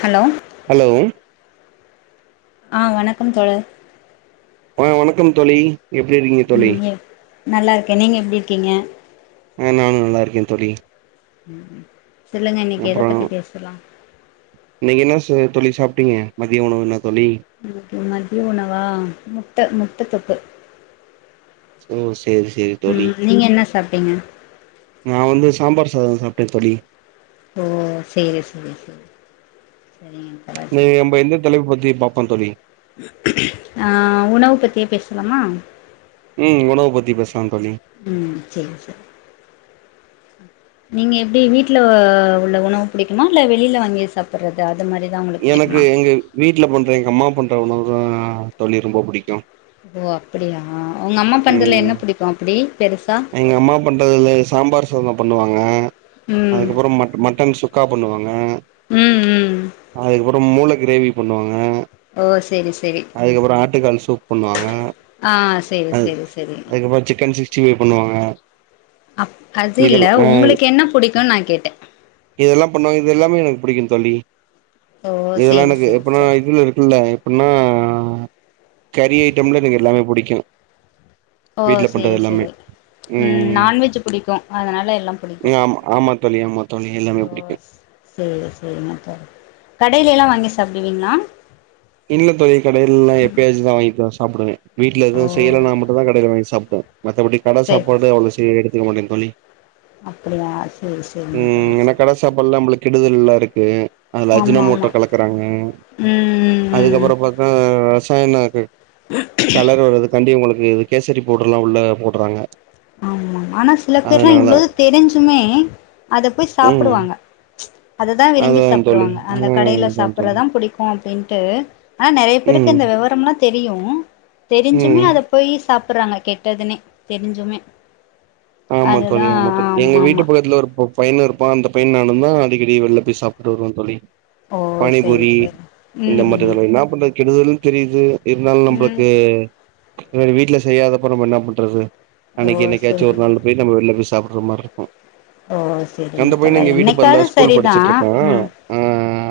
Hello hello ஆ வணக்கம் தோழர் ஆ வணக்கம் தோழி எப்டி இருக்கீங்க தோழி ங்கே நல்லா இருக்கே நீங்க எப்டி இருக்கீங்க உம் நானு நல்லா இருக்கே தோழி உம் சொல்லுங்க இன்னைக்கி எத அப்றோ பத்தி பேசலா இன்னைக்கு என்ன ச தோழி சாப்பிட்டீங்கெ மதியம் உணவு என்ன தோழி மதிய உணவா முட்ட முட்ட தொக்கு ஓ செரி செரி தொழி ம் நீங்க என்ன சாப்ட்டீங்க நா வந்து சாம்பார் சாதம் சாப்ட்டே தொழி ஓ செரி செரி செரி இன்னைக்கு நம்ம எந்த தலைப் பத்தி பாப்போ தொழி ஆ உணவு பத்தியே பேசலாமா உம் உணவ பத்தி பேசலா தோழி உம் சேரி சேரி நீங்க எப்டி வீட்டுல உள்ள உணவு பிடிக்குமா இல்ல வெளியில வாங்கி சாப்பறது ஆ எனக்கு எங்க வீட்டுல பண்ற எங்க அம்மா பண்ற உணவு தா தொழி ரொம்ப புடிக்கு ஓ அப்படியா உங்க அம்மா பண்றதுல ம் என்ன பிடிக்கு அப்டி பெருசா எங்க அம்மா பண்றதுல சாம்பார் சொதம பண்ணுவாங்க ம் அதுக்கப்புறோ ம மட்டன் சுக்கா பண்ணுவாங்கெ ம் ம் அதுக்கப்றோ அப்புறோம் மூளை கிரேவி பண்ணுவாங்க ஓ செரி செரி அதுக்கப்புறோ ஆட்டுக்கால் சூப் பண்ணுவாங்க ஆ செரி செரி செரி சி பண்ணுவாங்க அப் இதெல்லா அதுல்ல ஆ ஒங்களுக்கு என்ன புடிக்குன்னு நா கேட்டே இதெல்லா பண்ணுவாங்க இது எல்லாமே எனக்கு பிடிக்கு தொழி ஓ இதெல்லா சேரி எனக்கு சேரி எப்பனா சரி இதுல இருக்குல்ல எப்ன்னா கரி ஐட்டம்ல எனக்கு எல்லாமே பிடிக்கு ஓ செரி செரி உம் ம் நான்வெஜ் புடிக்கு அதனால எல்லா புடிக்கு ம் ஆமா ஆமா தோழி ஆமா தோழி ஓ எல்லாமே புடிக்கு சேரி சேரிங்க சார் கடையில எல்லா வாங்கி சாப்டுவீங்களா இல்லீங்க தோழி கடைல்லா எப்பயாச்சுதா வாங்கி தா சாப்புடுவே வீட்ல ஓ எதவு செய்யலனா மட்டுந்தா கடையில வாங்கி சாப் புடுவே மத்தபடி கட சாப்பாடு அவ்ளோ செய் எடுத்துக்க மாட்டே தோழி அப்புடியா செரி செரிங்க ம் தோழர் ஏன்னா கட செரிங்க தோழர் சாப்பாடுலா நம்மளுக்கு கெடுதல்லா இருக்கு அதுல அஜினோ ஆமா மோட்டோ ஆமா கலக்குறாங்க ம் ம் ம் அதுக்கப்புறோ பாத்தா ரசாயனோ கலர் வருது காண்டி உங்குளுக் கு கேசரி பவுடரு எல்லா உள்ள போட்றாங்க ஆமா ஆனா சில பேர்லா இவ்ளோது தெரிஞ்சுமே அத போய் ம் சாப்புடுவாங்க அததா விரும்பி அதா தோழி சாப்புடுவாங்க ஆ அந்த கடையில அதா தோழி சாப்புட்றதா பிடிக்கோ அப்டீன்ட்டு ஆனா நறைய பேருக்கு ம் இந்த விவரம்லா தெரியு தெரிஞ்சுமே ம் அத போயி சாப் சாப்புறாங்க கெட்டதுன்னே தெரிஞ்சுமே ஆமா தோழி அதுதா ஆமா தோழி எங்க வீட்டு ஆமா பக்கத்துல ஒரு பையனு இருப்பா அந்த பையன் நானுதா அடிக்கடி வெள்ல போய் சாப்ட்டு வருவோ தோழி ஓ செரி பானிபூரி செரி இந்த மாதிரி ம்ஹும் இதல்ல இன்னா பண்றது கெடுதலு தெரிது இருந்தாலு ம் நம்புளுக்கு வீட்ல செய்யாதப்ப நம்ம என்னா பண்றது ஓ அன்னிக்கு என்னக்காய்ச்சு ஒரு செரி நாள் போய் நம்ம வெள்ல போய் சாப்புடுற மாரி இருக்கோ ஓ செரிங்க அந்த பையன தோழர் இங்க வீட்டு பக்த்ல என்னைக்காவது ஸ்கூல் சரிதா படிச்சிட்ருக்கா ம் அவ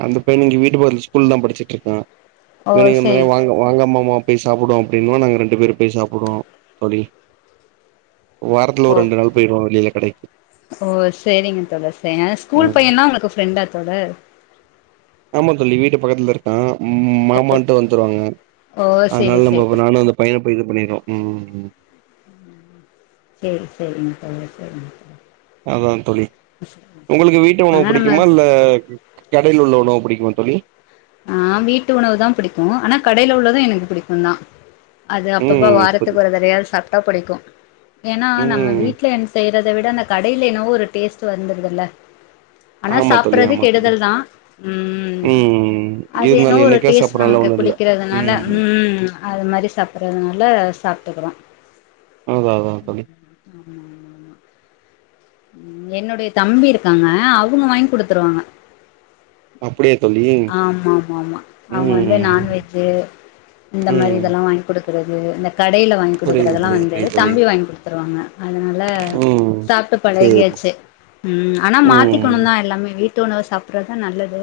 அந்த பையனோட வீ ட்ல பக்கத்ல ஸ்கூல்தா படிச்சுட்ருக்கா ஓ வெளிய வந்தனா செரி வாங்க வாங்க மாமா போய் சாப்புடுவோ அப்டீன்னுவோ நாங்க ரெண்டு பேர் போய் சாப்புடுவோ தோழி வாரத்துல ஓ ஒரு ரெண்டு நாள் போயிருவோ வெளில கடைக் ஓ செரிங்க தோழர் செரிங்க ஆனா ஸ்கூல் ம் பையனா உங்குளுக்கு ஃப்ரெண்டா தோழர் ஆமா தோழி வீட்டு பக்கத்துலதா இருக்கா ம் மாமா மட்டு வந்துருவாங்க ஓ செரி அதுனால செரி நம்ம நானு அந்த பையனு போய் இது பண்ணிருவோ ம்ம் செரி செரிங்க தோழர் செரிங்க தோழர் அதா தோழி உங்குளுக்கு வீட்டு உணவு ஆனா நம்ம பிடிக்குமா இல்ல கடைல உள்ள உணவு பிடிக்குமா தோழி ஆ வீட்டு உணவுதா பிடிக்கு ஆனா கடைல உள்ளதோ எனக்கு பிடிக்கோந்தா அது அப்பப்ப ம் புரி வாரத்துக்கு ஒருதடவயாது சாப்ட்டா பிடிக்கோ ஏன்னா நம்ம ம் வீட்ல என் செய்றத விட அந்த கடைல என்னோவோ ஒரு டேஸ்ட்டு வந்துருதுல ஆனா ஆமா தோழி சாப்புறது ஆமா தோழி கெடுதல் தா ம் ம் அது என்னவோ இருந்தாலு ஒரு என்னைக்கா டேஸ்ட்டு சாப்புட்றனால நமக்கு ஒண்ணு இல்ல பிடிக்குறதுனால ம் அது மாரி சாப்ட்றதுனால சாப்ட்டுக்குறோ அதா அதா தோழி மாமா ம் என்னோடய தம்பி இருக்காங்க அவுங்க வாங்கி குடுத்துருவாங்க அப்டீயா தோ ஆமா ஆமா ஆமா அவுங்க வந்து ம் நான்வெஜு இந்த மாரி ம் இதெல்லா வாங்கிகுடுக் குறது இந்த கடைல வாங்கி புரியுது குடுக்குறதெல்லா புரியுது வந்து புரியுது தோழி தம்பி வாங்கி குடுத்துருவாங்க அதனால ம் சாப்ட்டு சேரி பழகியாச்சு ம் ஆனா ம் மாத்திக்கணுந்தா எல்லாமே வீட்டு உணவு சாப்ட்றதுதா நல்லது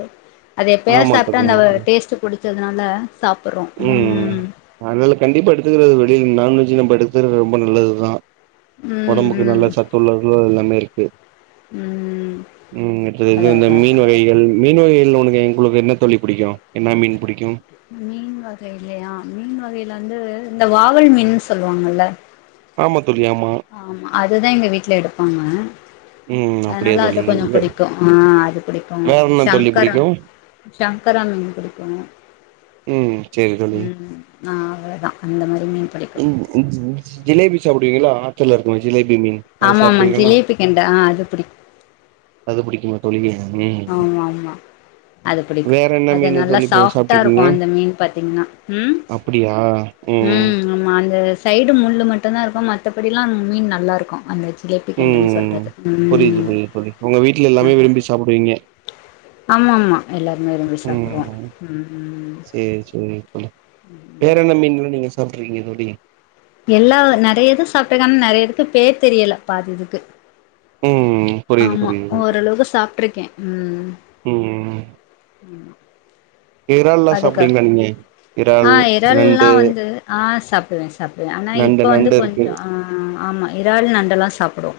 அது எப்பயாச்சு ஆமா சாப்ட்டா தோழி அந்த ஆமா தோழி டேஸ்ட்டு புடிச்சதுனால ம் ம் அதனால கண்டிப்பா எடுத்துக்கிறது டெய்லியும் நான்வெஜு நம்ம எடுத்துறது ரொம்ப நல்லதுதா‌ ஒடம்புக்கு ம் ம் நல்ல சத்து உள்ள எல்லாமே இர்க்கு ம் ம் அதா இது இந்த அதா அதா மீன் வகைகள் மீன் வகைகள்ல உனக்கு உங்குளுக்கு என்ன தோழி பிடிக்கோ என்ன மீன் பிடிக்கோ மீன் வகைலயா மீன் வகைல வந்து இந்த வாவல் மீன்னு சொல்லுவாங்கல்ல ஆமா தோ ஆமா அதுதா‌ எங்க வீட்ல எடுப்பாங்க ம் அப்டியா அதனால அது தோழி கொஞ்சோ பிடிக்கோ ஆ அது பிடிக்கோ வேற என்ன தோழி ஷங்கரா புடிக்கு ஷங்கரா மீன் பிடிக்கு ம் செரி தோளி ஆ அவ்ளோதா அந்த மாரி மீன் புடிக்கு ம் ம் ம் ஜிலேபி சாப்டுவீங்களா ஆத்துல்ல இருக்குமே ஜிலே பி மீன் அது ஆமா ஆமா சாப்டுவிங்களா ஜிலேபி கெண்ட ஆ அது புடிக்கு அது புடிக்குமா தோளி ஆமா ஆமா அது புடிக்கு வேற என்ன அது மீனு நல்லா தோழி ப சாஃப்டா சாப்ட்ருக்கீங்க இருக்கு அந்த மீன் பாத்தீங்னா ம் அப்டியா ம் ஆமா அந்த சைடு முள்ளு மட்டுந் தா இருக்கு மத்தபடில்லா மீன் நல்லா இருக்கு அந்த ஜிலேபி கெண்டன்னு ம் சொல்றது புரியிது ம் புரியிது தோளி உங்க வீட்ல எல்லாமே விரும்பி நல்லாருக்கு சாப்டுவிங்க ஆமா ஆமா எல்லாருமே விரும்பி சாப்புடுவோ ம் ம் ம் சேரி சேரி தோளி வேற என்ன மீன்ளா நீங்க சாப்ட்ருக்கிங்க தோளி எல்லா நெறைய இது சாப்ட்ருக்கே ஆனா நெறைய இதுக்கு பேர் தெரியல பாதி இதுக்கு ம் ம் புரியிது ஆமா புரியிதுங்க தோளி ஓரளவுக்கு சாப்ட்ருக்கே ம் ம் எறால்லா அதுக்கா சாப்டுவிங்களா நீங்க ஆ இறால் எறல்லா நண்டு வந்து ஆ சாப்டுவே சாப்டுவே ஆனா நண்டு இப்ப வந்து நண்டு இருக்கு கொஞ்சோ ஆ ஆமா இறால் நண்டெல்லா சாப்டுவோ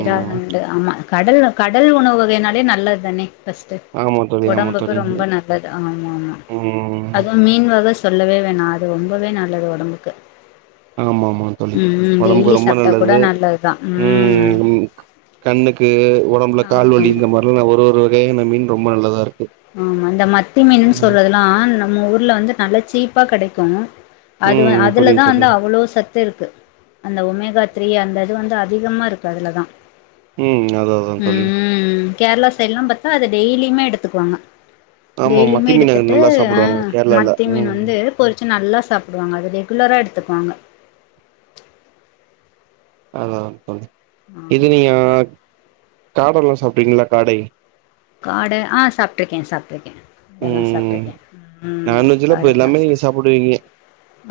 இறால் நண்டு ஆமா கடல் கடல் உணவு வகைனாலே நல்லது தானே ஃபர்ஸ்ட்டு ஆமா தோழி ஆமா ஒடம்புக்கு தோழி ரொம்போ நல்ல து ஆமா ஆமா ம் அதுவு மீன் வக சொல்லவே வேணா அது ரொம்பவே நல்லது ஒடம்புக்கு ஆமா ஆமா தோளி ம் ம் ஒடம்புக்கு டெய்லி ரொம்ப சாப்ட்டா கூட நல்லது நல்லதுதா ம் ம் கண்ணுக்கு ஒடம்புல ஆமா கால் வலி ஆமா இந்த மாரிலா ஒரு ஒரு வகையான மீன் ரொம்ப நல்லதாரு ஆமா இந்த மத்தி மீன்னு சொல்றதெல்லா நம்ம ஊர்ல வந்து நல்லா சீப்பா கெடைக்கு அதுவ ம் புரியுது அதுலதா தோழி வந்து அவ்ளோ சத்துருக்கு அந்த ஒமேகா த்ரீ அந்த இது வந்து அதிகமாருக்கு அதுலதா ம் அது அதான் தோளி ம் கேரளா சைடுல்லா பாத்தா அது டெய்லியுமே எடுத்துக்குவாங்க ஆமா மத்தி டெய்லியுமே மீன் அங்க யெடுத்துட்டு நல்லா அ சாப்புடுவாங்க கேரளால மத்தி மீன் ம் வந்து பொறிச்சு நல்லா சாப்பிடுவாங்க அது ரெகுலரா எடுத்து த்துக்வாங்க ம்ச் அதா தோளி இது ஆமா நீங்க ஆமா காபம்ல்லா சாப்டுறிகிங்களா காடை காடே ஆ சாப்ட்ருக்கே சாப்ட்டுருக்கே அதெல்லா ம் சாப்பிட்டுருக்கே ம் நான்வெஜ்ல இப்ப காடெல்லா எல்லாமே நீங்க சாப்புடுவீங்க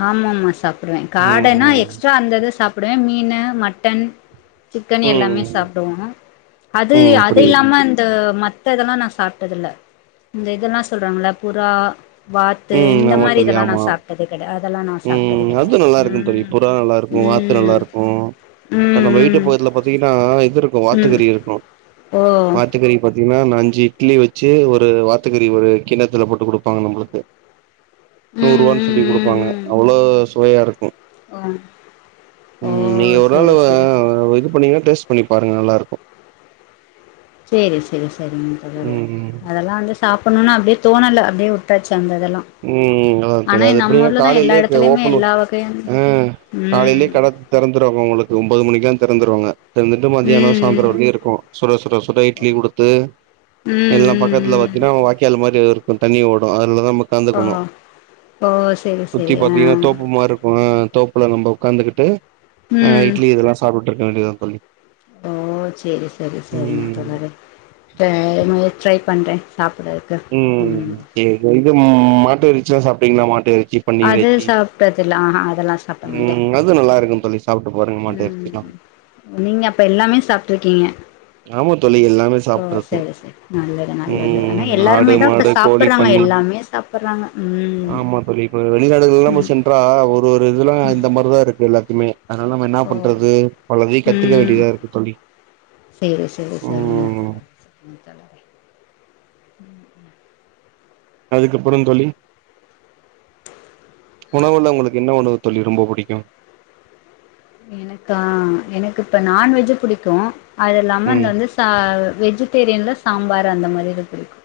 ஆமா மா சாப்பிடுவே காடேன்னா ம் எக்ஸ்ட்ரா அந்தது சாப்பிடுவே மீனு மட்டன் சிக்கன் ம் யெல்லாமே சாப்பிடுவோ அது ம் புரியுது அதுயில்லாம அந்த ம த்ததெல்லா நா சாப்பிட்டதில்ல இந்த இதெல்லா சொல்றாங்கல்ல புறா வாத்து ம் இந்த ஆமா மாரி தோழி இதெல்லா நா ஆமா சாப்டது கெடையா அதெல்லா நா சாப்டது ம் அது கெடையாது நல்லா இருக்கு தோழி புறா நல்லா உம் இருக்கு வாத்து நல்லாருக்கு நம்ம வீட்டு ம் பக்குத்துல பாத்தீங்கன்னா இதுருக்கு வாத்து ம் கறி இருக்கு ஓ வாத்துக்கறி பாத்தீங்கன்னா அஞ்சி இட்லி வெச்சு ஒரு வாத்துக்கறி ஒரு கிண்ணத்துல போட்டு குடுப்பாங்க நம்முளுக்கு ம் நூறுவான்னு ம் சொல்லி குடுப்பாங்க ம் அவ்ளோ சுவையாருக்கு ம் ஓ ஓ ம் நீங்க ஒரு நாள் செரி செரி செரி ஆ இது பண்ணீங்கன்னா டேஸ்ட் பண்ணி பாருங்க நல்லாருக்கு செரி செரி செரிங்க தோழரே அதெல்லா வந்து சாப்பிடணுன்னு அப்டியே தோணல அப்டியே உட்டாச்சு தந்ததெல்லா நல்லாருக்கு தோளி அது எப்டின்னா காலையிலேயேகு ஓபன் உ எல்லா வகையான ஆ காலையிலேயே ம் கட தெறந்துருவாங்க உங்களுக்கு து ஒம்போது மணிக்கலா தெறந்துருவாங்க தொறந்துட்டு ம் மத்தியானோ சாந்தரோ ம் வரைக்கு இருக்கு சுட சுட சுட இட்லி குடுத்து ம் எல்லா பக்கத்துல ம் ம் பாத்தீங்கன்னா வாய்க்கால் மாரிருக்கு தண்ணி ஓடு அதுலதா ஓ க்கந்துக்கணு ஓ செரி சுத்தி செரி ஆ பாத்தீங்கன்னா தோப்பு மாரிருக்கு தோப்புல நம்ப உட்காந்துகுட்டு அ ம் இட்லி இதெல்லா சாப்ட்டுருக்க வேண்டியதுதா தோழி ஓ சேரி செரி சரிங்க ம் தோழரே இப்ப எக் ஃபரை பண்ற உம் சரி இது மாட்டேறிச்சுல்லா சாப்பிட்டீங்களா மாட்டு அது பன்னியெறச்சி சாப்ட்டதில்ல ஆஹா அதெல்லா சாப்ட மாட்டே ம் அது நல்லாருக்கு தோழி சாப்ட்டு பாருங்க மாட்டேறச்சில்லா ம் நீங்க அப்ப எல்லாமே சாப்ட்ருக்கீங்க ஆமா தோழி எல்லாமே ஓ சாப்ட்றது செரி செரி நல்லது நல்லது ஆனா ம் ஆடு எல்லாருமே தா இப்ப மாடு கோழி சாப்பட்றாங்க பன்னி எல்லாமே சாப்பட்றாங்க உம் வெளிநாடுகள்ல்லா நம்ம சென்றா ஒரு ஒரு இதெல்லா இந்த மாரிதாருக்கு எல்லாத்துமே அதனால நம்ம என்னா ஓ பண்றது பலதையு கத்துக்க வேண்டியதாருக்கு தோழி சேரி சேரி சரிங்க ம் தோழரே உஹு ம் அதுக்கப்புறோ தோழி உணவுல உங்களுக்கு என்ன உணவு தோழி ரொம்ப புடிக்கு எனக்கா எனக்கு இப்ப நான்வெஜ்ஜே புடிக்கு அது இல்லாம நா ம் வந்து ச வெஜிடேரியன்ல சாம்பார் அந்த மாரிது பிடிக்கு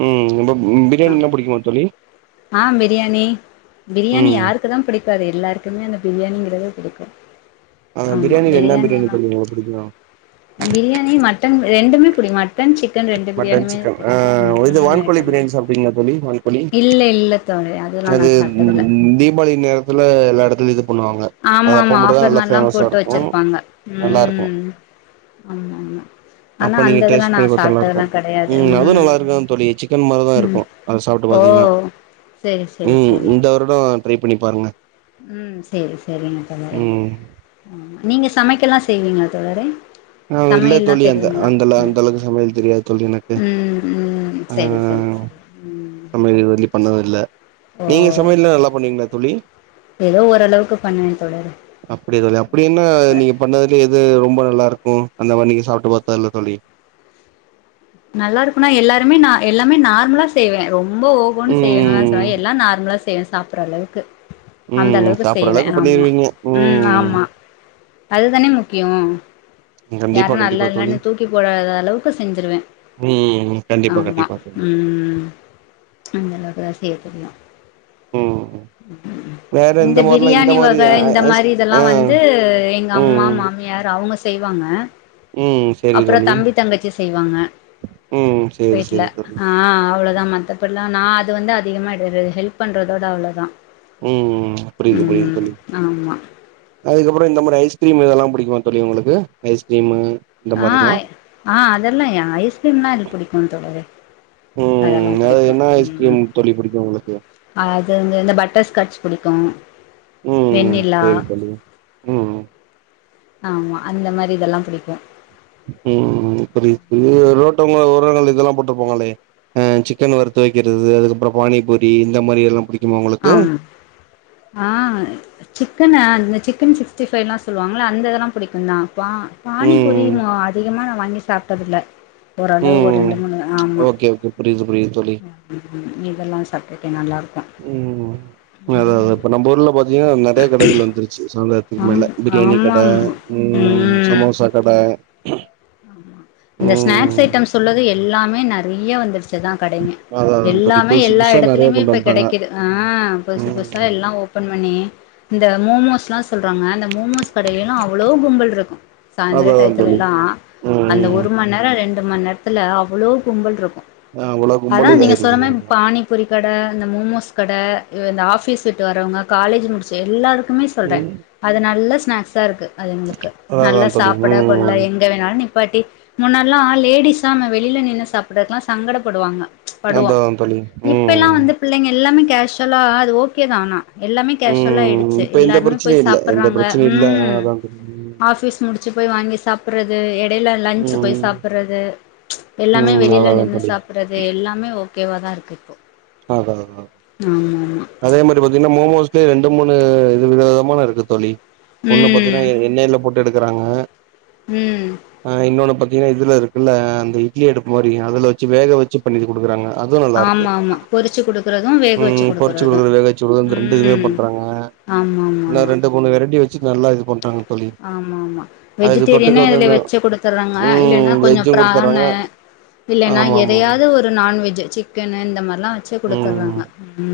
ம் இப்ப பிரியாணில்லா பிடிக்குமா தோழி ஆ பிரியாணி பிரியாணி ம் யாருக்கு தா பிடிக் ப அது எல்லாருக்குமே அந்த பிரியாணிங்கறது பிடிக்கு ஆ ஆமா பிரியாணில என்ன பிரியாணி பிரியாணியெல்லா தோழி உங்களுக்கு புடிக்கு பிரியாணி மட் ட்டன் ரெண்டுமே புடிக்கு மட்டன் சிக் கன் ரெண்டு மட்டன் பிரியாணியுமே சிக்கன் ஆ புடிக்கு ம் இது ம் வான்கோழி ரெண்டுமே பிரியாணி சாப்ட்டீங்களா தோழி வான்கோழி இல்ல இல்ல தோழரே அதுல்லா நா அது சாப்ட்டதில்ல தீபாவளி நேரத்துல எல்லா எடத்துலயு இது பண்ணுவாங்க ஆமா அது அப்ப ஆமா மட்டுந்தா ஆஃபர் நல்லா மாரில்லா ஃபேமஸா போட்டு இருக்கு வச்சிருப்பாங்க நல்லா இருக்கு உம் ஆமா ஆமா ஆனா அப்ப அந்த நீங்க இதெல்லா டேஸ்ட் நா பண்ணி பாத்தா நல்லா இருக்கு சாப்ட்டதுலா கடையாது ம் அதுவு நல்லா உம் இருக்கு தோழி சிக்கன் மாரிதா உம் இருக்கு அத சாப்ட்டு ஓ பாத்தீங்கன்னா சேரி சேரி சரி ஆ ட்ரை பண்ணி பாருங்க உம் சேரி சரிங்க தோழரே ம் அ நீங்க சமைக்கலா செ செய்வீங்களா தோழரே ஆ இல்ல சமையெல்லா தோழி அந்த தெரியுங்களா அந்த அந்த ம் அளவுக்கு சமையல் தெரியாது தோழி எனக்கு உம் உம் ஆ சரி சரி சரி சரி உம் சமையல் இது வரையிலு பண்ணதில்ல நீங்க சமையல்லா நல்லா பண்னுவீங்களா தோலி ஏதோ ஓரளவுக்கு பண்ணுவேன் தோழரே அப்படி எது இல்லயா அப்படி என்ன நீங்க பண்ணதுலே எது ரொம் ம்ப நல்லா இருக்கு அந்த மாரி நீங்க சாப்ட்டு பாத்ததுல தோழி நல்லா இருக்குன்னா எல்லாருமே நா எல்லாமே நார்மலா செய்வே ரொம் ரொம்போ ஓஹோன்னு செய்வண்ணா ம் சமையல் எல்லா நார்மலா செய்வ சாப்பட்ற அளவுக்கு அந்த ம் அளவுக்கு சாப்புற செய்வ ஆமா பண்ணிருவீங்க உம் ஆமா ம் அதுதானே முக்கியோ கண்டிப்பா யாரு நல்லா கண்டிப்பா தோழி இல்லன்னு தூக்கி போடாத அளவுக்கு செஞ்சிருவே ம் கண்டிப்பா ஆமா கண்டிப்பா தோழி உம் அந்த அளவுக்கு தா செய்ய தெரியு ம் ம் இந்த பிரியாணி வக ஐ இந்த ஐஸ் மாரி இதெல்லா ஆ வந்து எங்க அம்மா ம் மாமியா யார் அவுங்க செய்வாங்க ம் செரி அப்புறோ தோழி தம்பி தங்கச்சி செய்வாங்க ம் சேரி வீட்ல சேரி தோழி ஆ அவ்ளோதா மத்தபட்ல்லா நா அது வந்து அதிகமா இது இது ஹெல்ப் பண்றதோட அவ்ளோதா ம் ம் புரிது புரிது ம் தோழி ஆமா அதுக்கப்புறோ இந்த மாரி ஐஸ்கிரீமு இதெல்லா புடிக்குமா தோழி உங்களுக்கு ஐஸ்கிரீமு இந்த ஆ மாரிலா ஆ அதெல்லா யா ஐஸ்கிரீம்லா எனக்கு புடிக்கு தோழரே அதெல்லா உம் அது புடிக்கு என்ன ம் ஐஸ்கிரீம் தோழி புடிக்கு உங் அது வந்து இந்த பட்டர் ஸ்காட்ச் புடிக்கு ம் ம் வெண்ணிலா சரிங்க தோழி ம் ம் ஆமா அந்த மாரி இதெல்லா புடிக்கு ம் புரிது புரிது இன்னோர்ட்டவங்க ஒரு [unintelligible] இதெல்லா போட்டுருப்பாங்கொளே அ சிக்கன் வறுத்து வைக்கிறது அதுக்கப்பறொ பானிபூரி இந்த மாரி எல்லாம் புடிக் ஆமா ஆ சிக் க்கன அந்த சிக்கன் சிக்ஸ்டி ஃபைவ்லா சொல்லுவாங்கள அந்த இதெல்லா புடிக்குந்தா பா பானிபூரி ம் ம அதிகமா நா வாங்கி சாப்ட்டது இல்ல ஓரளவு ஒரு ம் ரெண்டு மூணு ஆமா ஓகே ஓகே புரியுது புரியுது தோழி மிதெல்லா சாப் ஓகே நல்லாருக் ம் அதா அதா இப்ப நம்ப ஊர்ல பாத்தீங்கன்னா நெறைய கடைகள் வந்துருச்சு சோ [unintelligible] க்கு ஆம் மேல பிரியாணி கட ஆமாம் ம் சமோசா கட இந்த ஸ்நாக்ஸ் ம் ஐட்டம் சொல்லது எல்லாமே நெறைய வந்துடுச்சுதா கடைங்க அதா அதா தோழி எல்லாமே புதுசு எல்லா புதுசா நெறைய எடத்துலயுமே கொண்டு இப்ப வந்ட்டாங்க கெடைக்குது ஆ புதுசு புதுசா ம் எல்லா ஓபன் பண்ணி இந்த மோமோஸ்லா சொல்றாங்க அந்த மோமோஸ் கடைலேல்லா அவ்வளோ கும்பல் இருக்கு சாயந்திர அதா அதா தோழி டயத்துலெல்லா ம் அந்த ம் ஒரு மண் நேரோ ரெண் ண்டு மண் நேரத்துல அவ்ளோ கும்பல் இருக்கு அவ்ளோ அதா கும்பல் நீங்க சொன்ன இதாயிருது மார் பானிபூரி கட இந்த மோமோஸ் கட அ இந்த ஆஃபீஸ் விட்டு வரவங்க காலேஜ் முடிச்ச எல்லாருக் க்குமே சொல்ற ம் அது நல்ல ஸ்நாக்ஸா ருக்கு. அதுங்களுக்கு அதா அதா நல்லா தோழி சாப்பட கொள்ள ம் எங்க வேணாலு நிப் பாட்டி முன்னாட்ல்லா லேடிஸ்லா நம்ம வெளில நின்னு சாப்பட்றதுகுல்லா சங்கடப்படுவாங்க படுவோ அதா அதா தோழி இப்பெல்லா ம் வந்து பிள்ளைங்க எல்லாமே கேஷ்வலா அது ஓகேதா ஆனா எல்லாமே கேஷ்வலா ம் ஆயிடுச்சு இப்ப எந்த எல்லாருமே போய் பிரச்சனையு இல்ல எந்த சாப்பட்றாங்க பிரச்சனையு இல்ல ம் அதா தோழி ஆஃபிஸ் முடி ச்சு போய் வாங்கி சாப்பட்றது எட் எடைல லஞ்சு போய் ம் சாப்படுறது எல்லாமே ம் அதா வெளியில அதா நின்னு தோழி சாப்புடுறது எல்லாமே ஓ கேவாதா இருக்கு இப்போ அதா அதா ஆமா ஆமா அதே மாரி பாத்தீங்கன்னா மோமோஸ் ஸே ரெண்டு மூணு இது வித விதமான இருக்கு தோழி ஒன்னு பாத்தியன்னா ம் எண்ணைல போட்டு எடுக்குறாங்க ம் ஆ இன்னோன்னு பாத் திகன்னா இதுல இருக்குல்ல அந்த இட்லி அடுப்பு மாரி அதுல வச்சு வேக வச்சு பண்ணிட்டு குடுக்குறாங்க அதுவு நல்லாருக்கு ஆமா ஆமா பொரிச்சு குடுக்குறது வேக வச்சு ம் பொறுச்சு குடுக்குறது வேக வச்சு குடுக்கறது இந்த ரெண்டு இதுமே ம் பண்றாங்க ஆமா ஆமா இல்ல ஆமா ரெண்டு மூணு வெரைட்டி வச்சுட் நல்லா இது பண்றாங்க தோழி ஆமா ஆமா அதுக்கு தொட்டுக்க வெஜிடேரியனு வந்து அதுல அந்த வச்சு குடுத்தறாங்க இல்லேன்னா ம் கொஞ்சம் வெஜ்ஜு பிரான் குடுத்துர்றாங்க இல்லன்னா ஆமா ஆமா ஆமா எதையாவ்து ஒரு நான்வெஜ் சிக்கனு இந்த மா ம்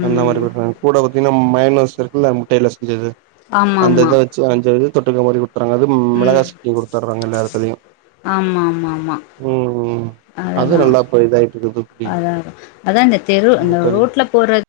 அந்த மாரி குடுக்குறாங்க கூட பாத்தீங்கன்னா மயோனஸ் இருக்குல்ல முட் ட்டைல செஞ்சது ஆமா அந்த ஆமா இத வச்சு வாஞ்சது தொட்டுக்க மாரி கு த்தறாங்க அது மெளகா ம் சட்னி கொடுத்தராங்க எல்லா எடத்துலயு ஆமா ஆமா ஆமா ம் அது அதெல்லா நல்லா இப்ப இதாயிட்டு இருக்குது அத அதா அதா இந்த தெரு ம் இந்த தோழி ரோட்ல போறது